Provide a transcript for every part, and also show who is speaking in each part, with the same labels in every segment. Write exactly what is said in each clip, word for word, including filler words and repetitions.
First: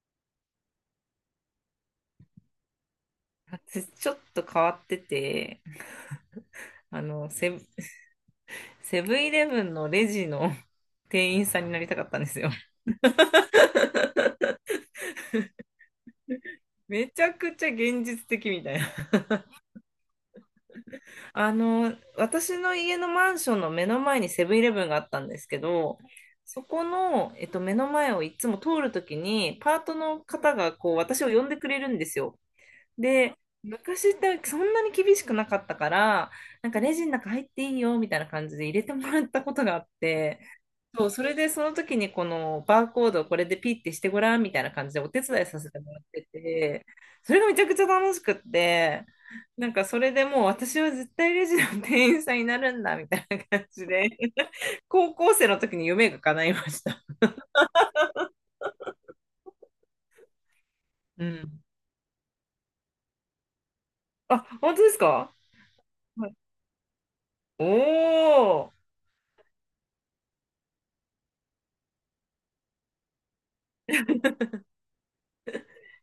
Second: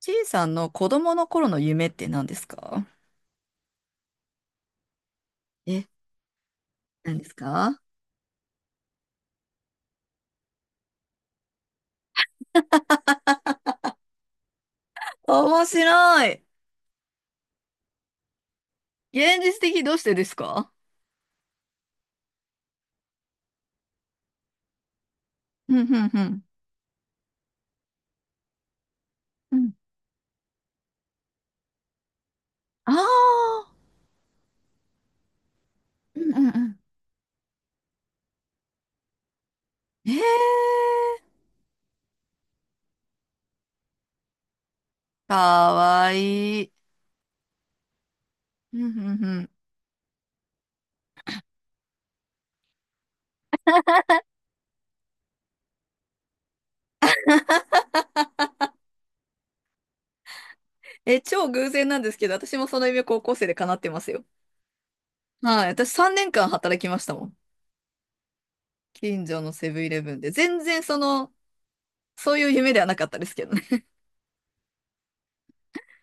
Speaker 1: ちいさんの子供の頃の夢って何ですか？
Speaker 2: ちょっと変わってて、
Speaker 1: え、
Speaker 2: あ
Speaker 1: 何で
Speaker 2: の、
Speaker 1: す
Speaker 2: セ、
Speaker 1: か？
Speaker 2: セブンイレブンのレジの 店員さんになりたかったんですよ。
Speaker 1: 面白い。
Speaker 2: めちゃくちゃ現実的みたいな。
Speaker 1: 現実的どうしてですか？
Speaker 2: あの、私の家のマンションの目の前にセブンイレブンがあったんですけ
Speaker 1: うん、う
Speaker 2: ど、
Speaker 1: ん、うん。
Speaker 2: そこの、えっと、目の前をいつも通るとき
Speaker 1: う
Speaker 2: に、
Speaker 1: ん、
Speaker 2: パートの方がこう私を呼んでくれるんですよ。
Speaker 1: あ
Speaker 2: で、
Speaker 1: あ
Speaker 2: 昔ってそんなに厳しくなかったか
Speaker 1: ーう
Speaker 2: ら、
Speaker 1: ん、うん、
Speaker 2: なん
Speaker 1: う
Speaker 2: かレジの中入っていいよみたいな感じで入れてもらったことがあっ
Speaker 1: ん。へえー、
Speaker 2: て、そう、それでその時にこのバーコードをこれでピッてしてごらんみたいな感じでお手伝いさせ
Speaker 1: か
Speaker 2: てもらっ
Speaker 1: わ
Speaker 2: て
Speaker 1: いい。
Speaker 2: て、それがめちゃくちゃ楽しくっ
Speaker 1: うん、うん、う
Speaker 2: て、
Speaker 1: ん。
Speaker 2: なんかそれでもう私は絶対レジの店員さんになるんだみたいな感じで、高校生の時に夢が叶いました。
Speaker 1: え、
Speaker 2: う
Speaker 1: 超
Speaker 2: ん。
Speaker 1: 偶然なんですけど、私もその夢高校生で叶ってますよ。
Speaker 2: あ、本当ですか？
Speaker 1: はい、私3
Speaker 2: は
Speaker 1: 年
Speaker 2: い。
Speaker 1: 間働きましたもん。
Speaker 2: おー。
Speaker 1: 近所のセブンイレブンで。全然その、そういう夢ではなかったですけどね。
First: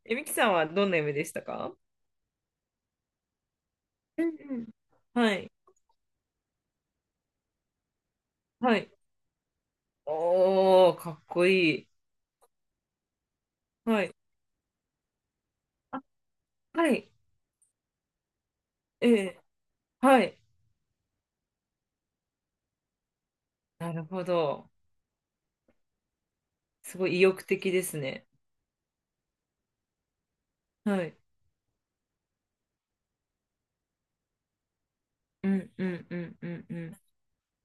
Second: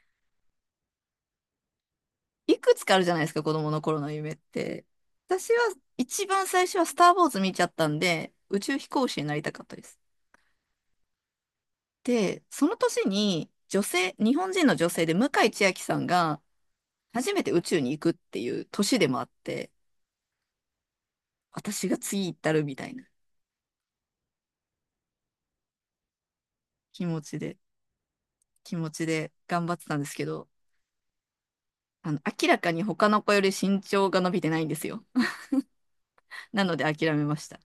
Speaker 2: えみきさんはどんな夢でしたか？
Speaker 1: いくつかあるじゃないですか、子供の頃の
Speaker 2: うん
Speaker 1: 夢っ
Speaker 2: うん。
Speaker 1: て。
Speaker 2: は
Speaker 1: 私
Speaker 2: い。
Speaker 1: は一番最初はスター・ウォーズ見ちゃったんで、宇宙
Speaker 2: は
Speaker 1: 飛
Speaker 2: い。
Speaker 1: 行士になりたかったです。
Speaker 2: おー、かっこいい。
Speaker 1: で、その年に女
Speaker 2: は
Speaker 1: 性、
Speaker 2: い。
Speaker 1: 日本人の女性で向井千秋さ
Speaker 2: あ、
Speaker 1: んが
Speaker 2: はい。
Speaker 1: 初めて宇宙に行くっていう年でもあ
Speaker 2: え
Speaker 1: っ
Speaker 2: え。
Speaker 1: て、
Speaker 2: はい。
Speaker 1: 私が次行ったるみたいな
Speaker 2: なるほど。す
Speaker 1: 気
Speaker 2: ごい
Speaker 1: 持
Speaker 2: 意
Speaker 1: ち
Speaker 2: 欲
Speaker 1: で、
Speaker 2: 的ですね。
Speaker 1: 気持ちで頑張ってたんですけど、
Speaker 2: はい。
Speaker 1: あの、明らかに他の子より身長が伸びてないんですよ。
Speaker 2: うんうんうんう
Speaker 1: な
Speaker 2: ん
Speaker 1: の
Speaker 2: う
Speaker 1: で
Speaker 2: ん。
Speaker 1: 諦めました。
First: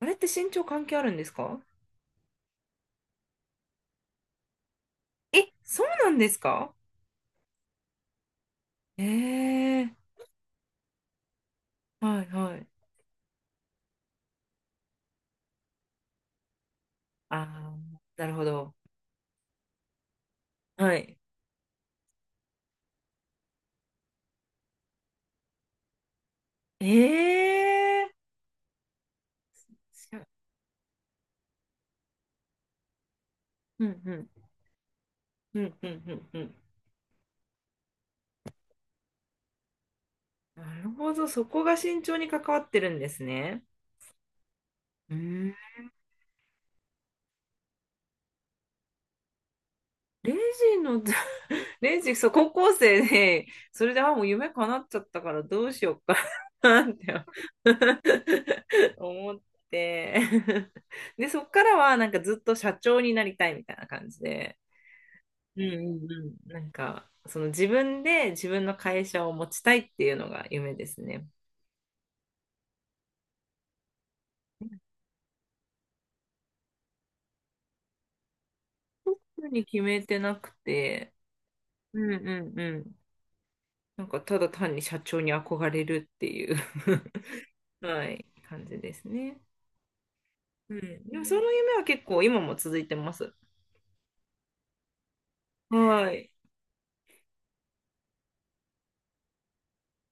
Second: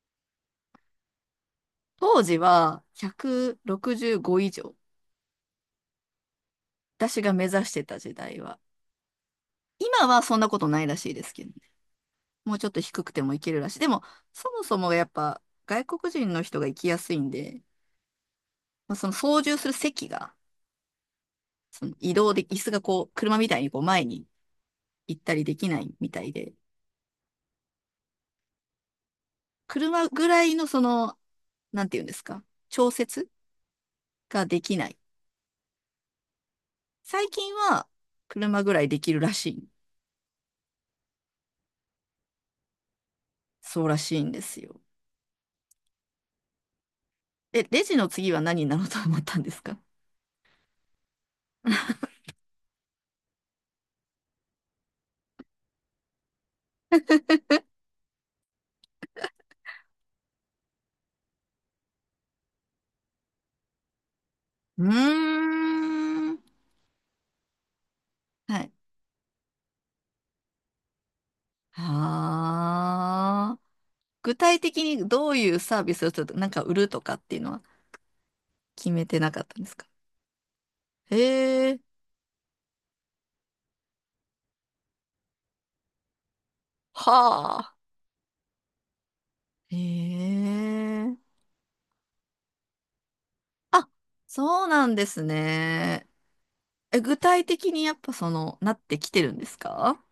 Speaker 2: あれって身長関係あるんですか？
Speaker 1: 当時はひゃくろくじゅうご以上。
Speaker 2: え、そうなんですか？
Speaker 1: 私が目指してた時代は。
Speaker 2: え
Speaker 1: 今
Speaker 2: え
Speaker 1: はそんなことないらしいですけどね。
Speaker 2: ー、はい
Speaker 1: も
Speaker 2: は
Speaker 1: うちょ
Speaker 2: い。
Speaker 1: っと低くてもいけるらしい。でも、そもそもやっぱ外国人の人が行きやすいん
Speaker 2: あ
Speaker 1: で、
Speaker 2: あ、なるほど。
Speaker 1: まあ、その操縦する席が、
Speaker 2: はい。
Speaker 1: その移動で、椅子がこう、車みたいにこう前に行ったりできないみたいで、
Speaker 2: ええ
Speaker 1: 車
Speaker 2: ー、
Speaker 1: ぐらいのその、なんていうんですか、調節
Speaker 2: うんうん
Speaker 1: ができない。
Speaker 2: うんうんうんうん。
Speaker 1: 最近は車ぐらいできるらしい。
Speaker 2: なるほど、そこが身長に関わってるんですね。
Speaker 1: そうらしいんですよ。
Speaker 2: うーん。
Speaker 1: え、レジの次は何になろうと思ったんですか？
Speaker 2: レジの、レジ、そう、高校生で、それで、あ、もう夢叶っちゃったからどうしようか なって 思って、で、そっからは、なんかずっと社長になりたいみたいな感じで、
Speaker 1: うー
Speaker 2: うんうん
Speaker 1: ん。
Speaker 2: うん。なんか、その自分で自
Speaker 1: は
Speaker 2: 分
Speaker 1: い。
Speaker 2: の会社を持ちたいっていうのが夢ですね。
Speaker 1: はあ。具体的にどういうサービスをちょっとなんか売るとかっていうのは決めてなかっ
Speaker 2: 特
Speaker 1: たん
Speaker 2: に
Speaker 1: です
Speaker 2: 決
Speaker 1: か？
Speaker 2: めてなくて、
Speaker 1: へえ、
Speaker 2: うんうんうん。なんか、ただ単に社長に憧れるっていう
Speaker 1: はあ。
Speaker 2: はい、感じですね。
Speaker 1: へ
Speaker 2: うん。
Speaker 1: え。
Speaker 2: でもその夢は結構今も続いてます。
Speaker 1: あ、そうなんですね。
Speaker 2: はい。
Speaker 1: え、具体的にやっぱその、なってきてるんですか？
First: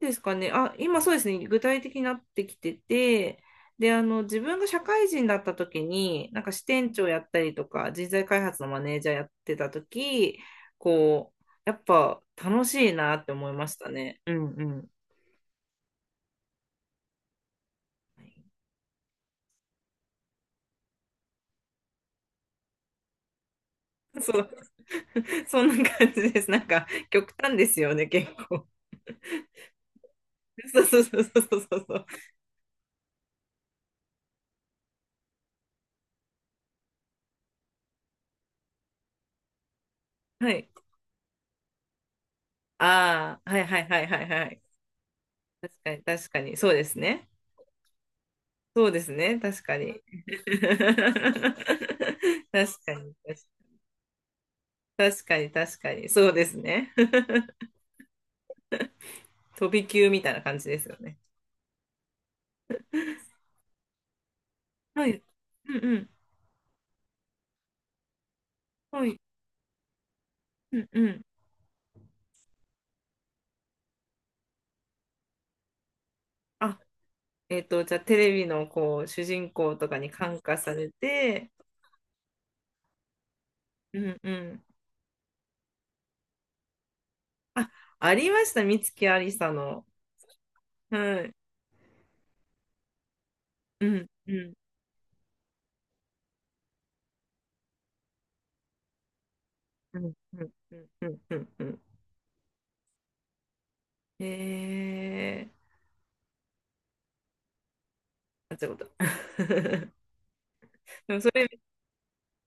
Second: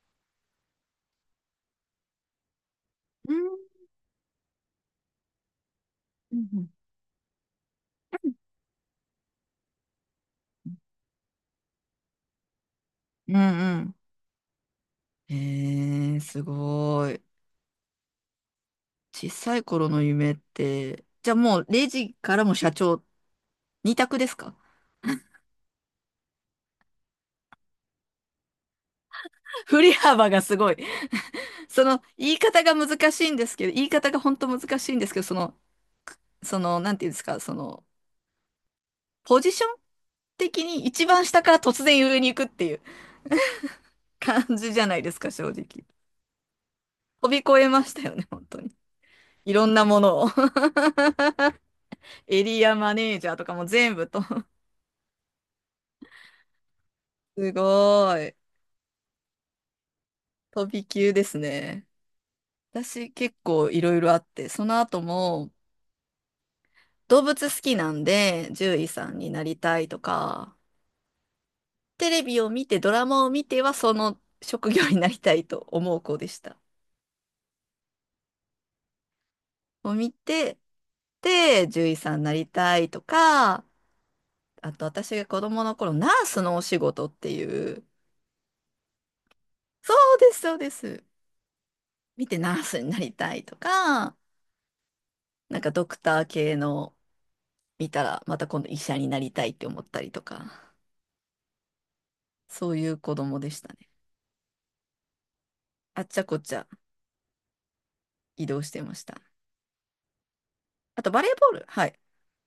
Speaker 2: ですかね。あ、今そうですね。具体的になってきて
Speaker 1: う
Speaker 2: て、
Speaker 1: ん
Speaker 2: で、あの、自分が社会人だった時に、
Speaker 1: う
Speaker 2: なん
Speaker 1: ん
Speaker 2: か
Speaker 1: う
Speaker 2: 支
Speaker 1: ん
Speaker 2: 店長やったりとか、人材開発のマネージャーやってた時、こう、やっぱ楽しいなって
Speaker 1: う
Speaker 2: 思いました
Speaker 1: ん
Speaker 2: ね。うんうん。
Speaker 1: うん。へえ、すごい。小さい頃の夢って、じゃあもうレジからも社長、二択です
Speaker 2: そう、
Speaker 1: か？
Speaker 2: そんな感じです。なんか、極端ですよね、結構。
Speaker 1: 振り幅がすご い。
Speaker 2: そうそうそうそうそ
Speaker 1: そ
Speaker 2: うそ
Speaker 1: の
Speaker 2: う。
Speaker 1: 言い方が難しいんですけど、言い方が本当難しいんですけど、その、その、なんていうんですか、その、ポジション
Speaker 2: は
Speaker 1: 的
Speaker 2: い。
Speaker 1: に一番下から突然上に行くっていう
Speaker 2: ああ、はいはいはいはい
Speaker 1: 感
Speaker 2: はい。
Speaker 1: じじゃないですか、正
Speaker 2: 確
Speaker 1: 直。
Speaker 2: かに、確かに、そうです
Speaker 1: 飛
Speaker 2: ね。
Speaker 1: び越えましたよね、本当に。
Speaker 2: そうですね。
Speaker 1: い
Speaker 2: 確
Speaker 1: ろん
Speaker 2: か
Speaker 1: なも
Speaker 2: に。
Speaker 1: のを。エリア
Speaker 2: 確
Speaker 1: マ
Speaker 2: か
Speaker 1: ネ
Speaker 2: に。
Speaker 1: ージャーとかも全部と。
Speaker 2: 確 かに、確かに。そうですね。
Speaker 1: すごい。
Speaker 2: 飛び級みたいな感
Speaker 1: 飛
Speaker 2: じで
Speaker 1: び
Speaker 2: すよ
Speaker 1: 級
Speaker 2: ね。
Speaker 1: ですね。私結構いろいろあって、その後
Speaker 2: はい。
Speaker 1: も
Speaker 2: うんうん。
Speaker 1: 動物好きなんで獣医
Speaker 2: は
Speaker 1: さん
Speaker 2: い。
Speaker 1: になりたいとか、
Speaker 2: うんうん。
Speaker 1: テレビを見て、ドラマを見ては、その職業になりたいと思う子でした。
Speaker 2: あ、えっと、じゃあテレビのこう、主人公と
Speaker 1: を
Speaker 2: か
Speaker 1: 見
Speaker 2: に感
Speaker 1: て、
Speaker 2: 化されて、
Speaker 1: で、獣医さんになりたいとか、
Speaker 2: うんうん。
Speaker 1: あと私が子供の頃、ナースのお仕事って
Speaker 2: あ、
Speaker 1: いう、
Speaker 2: ありました。美月ありさの。
Speaker 1: そうです、そうです。
Speaker 2: はい。
Speaker 1: 見てナースになりたいと
Speaker 2: うん
Speaker 1: か、
Speaker 2: うん
Speaker 1: なんかドクター系の見たら、また今度医者になりたいって思っ
Speaker 2: う
Speaker 1: たり
Speaker 2: ん
Speaker 1: と
Speaker 2: うん
Speaker 1: か、
Speaker 2: うんうんうんうん。
Speaker 1: そういう子供でしたね。
Speaker 2: え
Speaker 1: あっちゃこっちゃ移
Speaker 2: ー、
Speaker 1: 動
Speaker 2: あ、違
Speaker 1: し
Speaker 2: う
Speaker 1: て
Speaker 2: こ
Speaker 1: ま
Speaker 2: と。
Speaker 1: した。あと
Speaker 2: でも
Speaker 1: バレ
Speaker 2: そ
Speaker 1: ーボー
Speaker 2: れ、
Speaker 1: ル、はい。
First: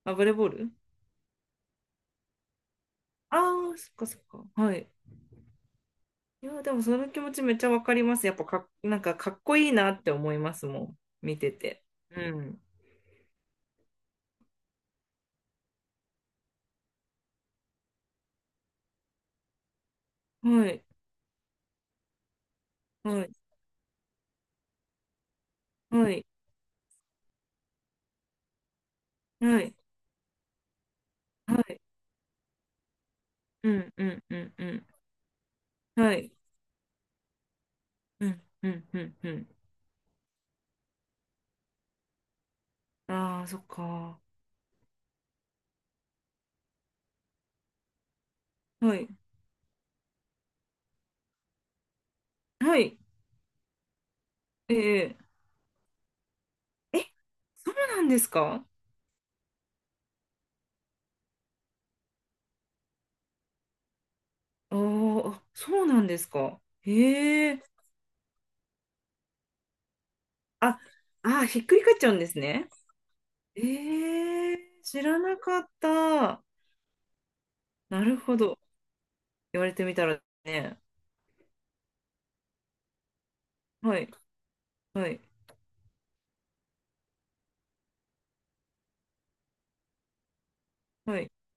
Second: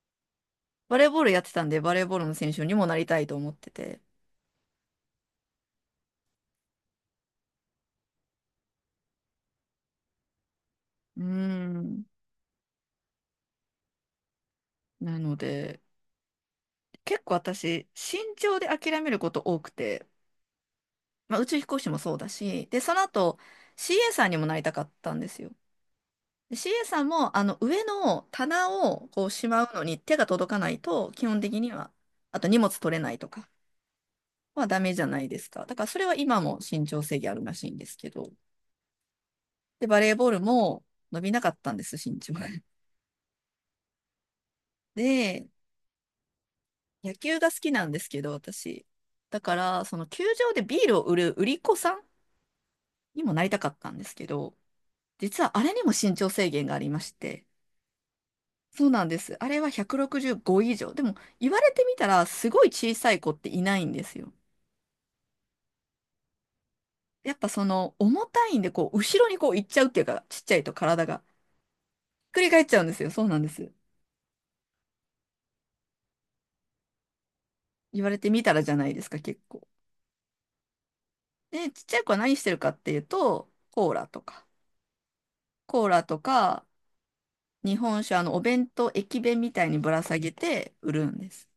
Speaker 2: あ、バレーボール。
Speaker 1: バレーボールやってたんで、バレーボールの選手にもなりたいと
Speaker 2: あ
Speaker 1: 思って
Speaker 2: あ、そっ
Speaker 1: て。
Speaker 2: かそっか。はい。いや、でもその気持ちめっちゃわかります。やっぱかなんかかっこいいなって思いますもん。
Speaker 1: うー
Speaker 2: 見てて。
Speaker 1: ん。
Speaker 2: うん。
Speaker 1: なので、結構私、慎重で諦めること多くて、
Speaker 2: はい。
Speaker 1: まあ、宇宙飛行士もそうだし、で、その
Speaker 2: はい。
Speaker 1: 後、シーエー さんにもなりたかったんですよ。
Speaker 2: はい。
Speaker 1: で シーエー さんも、あの、上の棚をこうし
Speaker 2: は
Speaker 1: まう
Speaker 2: い。
Speaker 1: のに手が届かないと、基本
Speaker 2: は
Speaker 1: 的に
Speaker 2: い。
Speaker 1: は、あと荷物取れないとか
Speaker 2: うん。うん。うん。う
Speaker 1: はダ
Speaker 2: ん。
Speaker 1: メじゃないですか。だからそれ
Speaker 2: は
Speaker 1: は
Speaker 2: い。
Speaker 1: 今も身長制限あるらしいんですけ
Speaker 2: う
Speaker 1: ど。
Speaker 2: ん。うん。うん。うん。
Speaker 1: で、バレーボールも伸びなかったんです、身長が。
Speaker 2: ああ、そっか。
Speaker 1: で、野球が好きなんですけど、私。
Speaker 2: はい。
Speaker 1: だから、その球場でビールを売る売り子さん
Speaker 2: はい。
Speaker 1: にもなりたかったんですけど、
Speaker 2: ええ。
Speaker 1: 実はあれにも身長制限があり
Speaker 2: え、
Speaker 1: まして、
Speaker 2: そうなんですか？
Speaker 1: そうなんです。あれはひゃくろくじゅうご以上。でも、言われてみたら、すごい小さい子っていないんですよ。
Speaker 2: ああ、そうなんですか。
Speaker 1: やっ
Speaker 2: へ
Speaker 1: ぱ
Speaker 2: え。
Speaker 1: その、重たいんで、こう、後ろにこう、行っちゃうっていうか、ちっちゃいと
Speaker 2: あ、
Speaker 1: 体が。ひっ
Speaker 2: あひっくり返っちゃうんです
Speaker 1: くり返っ
Speaker 2: ね。
Speaker 1: ちゃうんですよ。そうなんです。
Speaker 2: ええ、知らなかった。な
Speaker 1: 言われ
Speaker 2: る
Speaker 1: て
Speaker 2: ほ
Speaker 1: みた
Speaker 2: ど。
Speaker 1: らじゃないですか、結
Speaker 2: 言
Speaker 1: 構。
Speaker 2: われてみたらね、
Speaker 1: で、ちっちゃい子は何してるかっていうと、コー
Speaker 2: は
Speaker 1: ラ
Speaker 2: い、
Speaker 1: とか、
Speaker 2: はい、
Speaker 1: コーラとか、日本酒、あの、お弁当、駅弁みたいにぶら下げて売るん
Speaker 2: は
Speaker 1: で
Speaker 2: い。
Speaker 1: す。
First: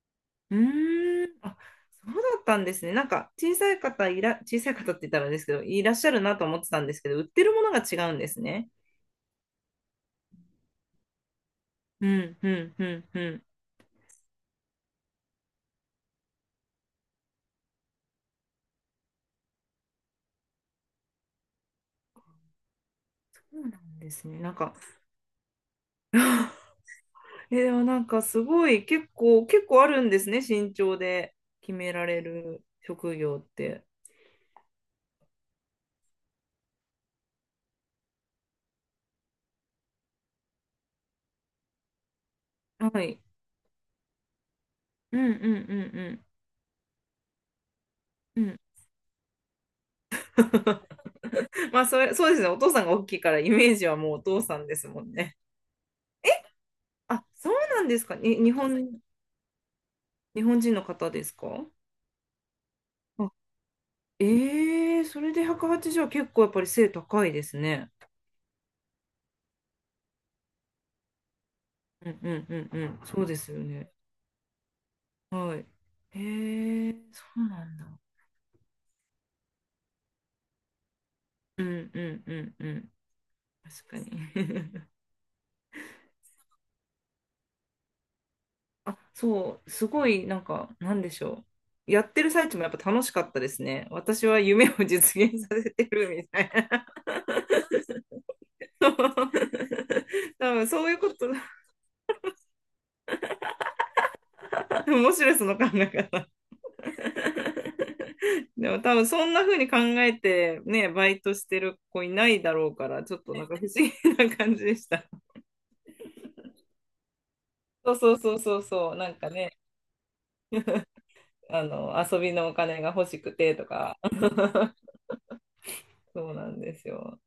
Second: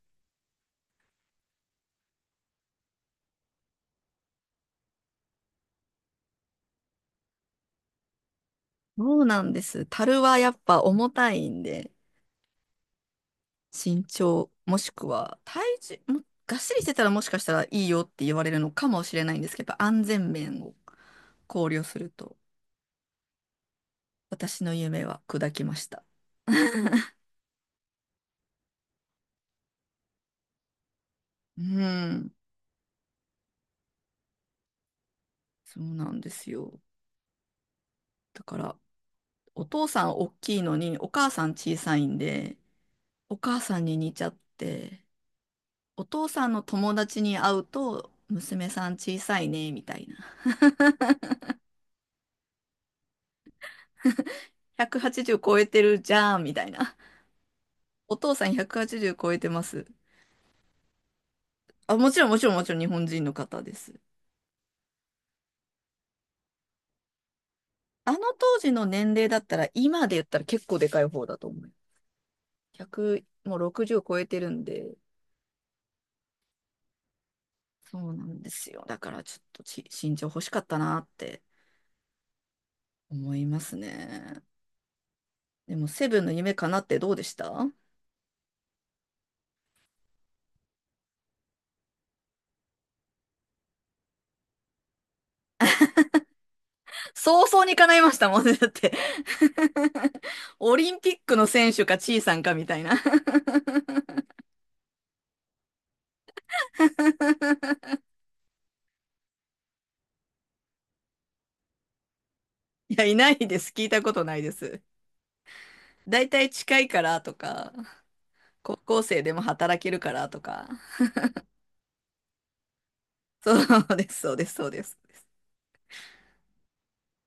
Speaker 2: うーん、あ、そうだったんですね。なんか、小さい方いら、小さい方って言ったらあれですけど、いらっしゃるなと思ってたんですけど、売ってるものが違うんですね。
Speaker 1: そうなんです。樽はやっぱ重たいんで、
Speaker 2: うん、うん、うん、うん。
Speaker 1: 身長、もしくは体重、もがっしりしてたらもしかしたらいいよって言われるのかもしれないんですけど、やっぱ安全面を考慮すると、
Speaker 2: そうなんですね。なん
Speaker 1: 私の
Speaker 2: か、
Speaker 1: 夢は砕きました。
Speaker 2: えー、でもなんかすごい、結構、結構あるんですね、身長で
Speaker 1: う
Speaker 2: 決められ
Speaker 1: ん、
Speaker 2: る職業って。
Speaker 1: そうなんですよ。だから、お父さん大きいのに、お母さん小さいんで、
Speaker 2: はい。
Speaker 1: お母さんに似ちゃって、
Speaker 2: うん、うん、う
Speaker 1: お
Speaker 2: ん、
Speaker 1: 父さんの友達に会うと、
Speaker 2: うん。うん。
Speaker 1: 娘さん小さいね、みたいな。
Speaker 2: まあそれ、そうですね。お父さんが大きいからイメージはもうお父さんですもんね。
Speaker 1: ひゃくはちじゅう超えてるじゃん、みたいな。
Speaker 2: あ、そうなんですか。
Speaker 1: お父
Speaker 2: に、
Speaker 1: さん
Speaker 2: 日本、
Speaker 1: ひゃくはちじゅう超えてます。
Speaker 2: 日本人の方ですか？
Speaker 1: あ、もちろんもちろんもちろん日本人
Speaker 2: あ、
Speaker 1: の方です。
Speaker 2: ええそれでひゃくはちじゅうはちじゅうは結構やっぱり背高いですね。
Speaker 1: あの当時の年齢だったら、今で言ったら結構でかい方だと思う。
Speaker 2: うんうんうんうん。そ
Speaker 1: ひゃく、
Speaker 2: うです
Speaker 1: も
Speaker 2: よ
Speaker 1: う
Speaker 2: ね。
Speaker 1: ろくじゅう超えてるんで、
Speaker 2: はい。ええそうなんだ。
Speaker 1: そうなんですよ。だからちょっとち身長欲しかったなって
Speaker 2: うんうんうんうん。
Speaker 1: 思います
Speaker 2: 確かに。
Speaker 1: ね。でも、セブンの夢かなってどうでした？
Speaker 2: あ、そう、すごい、なんか、なんでしょう。やってる最中もやっぱ楽しかったですね。私は夢を実現させてるみたいな。
Speaker 1: 早々に叶いましたもんね。だっ て
Speaker 2: 多 分
Speaker 1: オ
Speaker 2: そう
Speaker 1: リ
Speaker 2: いう
Speaker 1: ン
Speaker 2: こ
Speaker 1: ピッ
Speaker 2: と、
Speaker 1: クの選手か、チーさんかみたいな。
Speaker 2: 面白いその考え方。でも多分そんな風に考えてね、バイトしてる子いないだろうか
Speaker 1: い
Speaker 2: ら、
Speaker 1: や、
Speaker 2: ち
Speaker 1: い
Speaker 2: ょっ
Speaker 1: な
Speaker 2: と
Speaker 1: い
Speaker 2: なんか
Speaker 1: で
Speaker 2: 不思
Speaker 1: す。聞いたこ
Speaker 2: 議
Speaker 1: と
Speaker 2: な
Speaker 1: ないで
Speaker 2: 感じで
Speaker 1: す。
Speaker 2: した。
Speaker 1: だいたい近いからとか、
Speaker 2: そうそうそうそう
Speaker 1: 高
Speaker 2: そう、
Speaker 1: 校
Speaker 2: なん
Speaker 1: 生
Speaker 2: か
Speaker 1: でも
Speaker 2: ね、
Speaker 1: 働けるからとか。
Speaker 2: あの、遊びのお金が欲しく
Speaker 1: そ
Speaker 2: てと
Speaker 1: う
Speaker 2: か、
Speaker 1: です、そうです、そうで す。そうです
Speaker 2: そうなんですよ。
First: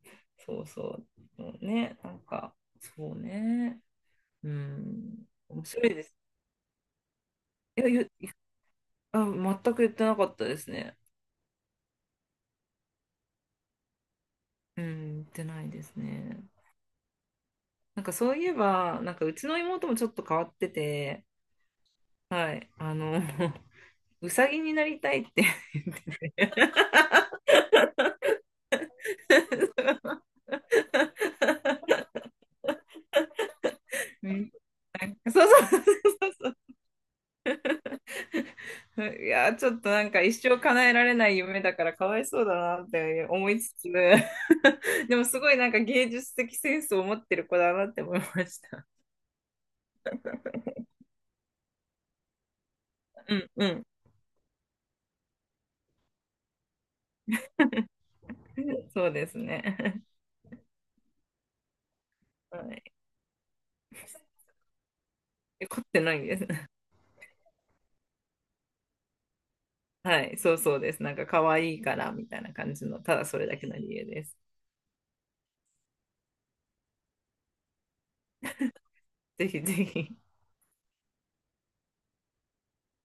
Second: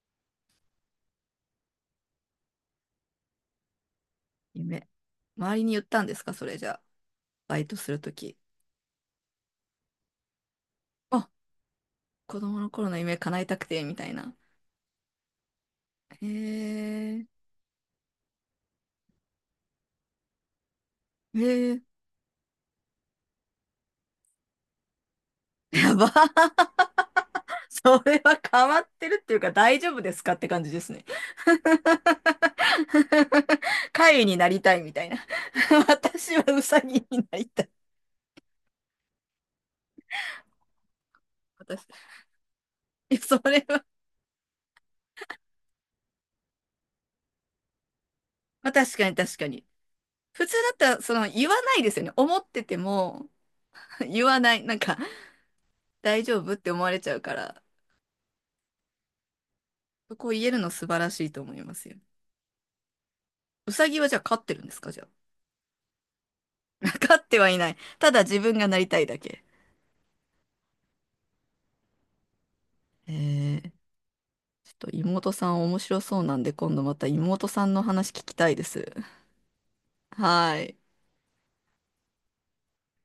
Speaker 2: そうそう。もうね、なんか、そうね。う
Speaker 1: 夢。
Speaker 2: ん、
Speaker 1: 周り
Speaker 2: 面
Speaker 1: に言
Speaker 2: 白
Speaker 1: っ
Speaker 2: い
Speaker 1: た
Speaker 2: で
Speaker 1: んで
Speaker 2: す。
Speaker 1: すか、それじゃあ。バイト
Speaker 2: いや、
Speaker 1: す
Speaker 2: い
Speaker 1: る
Speaker 2: や、い
Speaker 1: と
Speaker 2: や、
Speaker 1: き。
Speaker 2: あ、全く言ってなかったですね。
Speaker 1: あ、子供の頃の夢叶えたくて、みたいな。
Speaker 2: うん、言ってないです
Speaker 1: へ
Speaker 2: ね。
Speaker 1: え、
Speaker 2: なんかそういえば、なんかうちの妹もちょっと変わってて、
Speaker 1: へえ、
Speaker 2: はい。あの、うさぎになりたいって言
Speaker 1: や
Speaker 2: っ
Speaker 1: ば。
Speaker 2: てて。
Speaker 1: それは変わってるっていうか大丈夫ですかって感じですね。貝
Speaker 2: う
Speaker 1: にな
Speaker 2: ん
Speaker 1: りたいみたいな。
Speaker 2: そうそうそう
Speaker 1: 私は
Speaker 2: そう
Speaker 1: ウサギになりたい。
Speaker 2: そう。いやー、ちょっとなんか一生叶えられない夢だか
Speaker 1: 私、
Speaker 2: らかわいそうだなっ
Speaker 1: いや
Speaker 2: て
Speaker 1: そ
Speaker 2: 思い
Speaker 1: れ
Speaker 2: つ
Speaker 1: は、
Speaker 2: つ、でもすごいなんか芸術的センスを持ってる子だなって思いまし
Speaker 1: まあ、
Speaker 2: た。
Speaker 1: 確かに確かに。普通だったら、その、言わないですよね。思ってても、
Speaker 2: うんうん。
Speaker 1: 言わない。なんか、大丈夫って思われちゃうから、
Speaker 2: そうですね。
Speaker 1: そこを言えるの素晴らしいと思いますよ。
Speaker 2: はい。
Speaker 1: ウサギはじゃあ飼ってるんですかじゃ
Speaker 2: え凝ってないです。
Speaker 1: あ。飼ってはいない。ただ自分がなりたいだけ。
Speaker 2: はい。そうそうです。なんか可愛いからみたいな感じの、
Speaker 1: へ
Speaker 2: ただそれだけ
Speaker 1: え、
Speaker 2: の理由です。
Speaker 1: ちょっと妹さん面白そうなんで、今度また妹さんの話聞きたいです。
Speaker 2: ぜひぜひ。
Speaker 1: はい。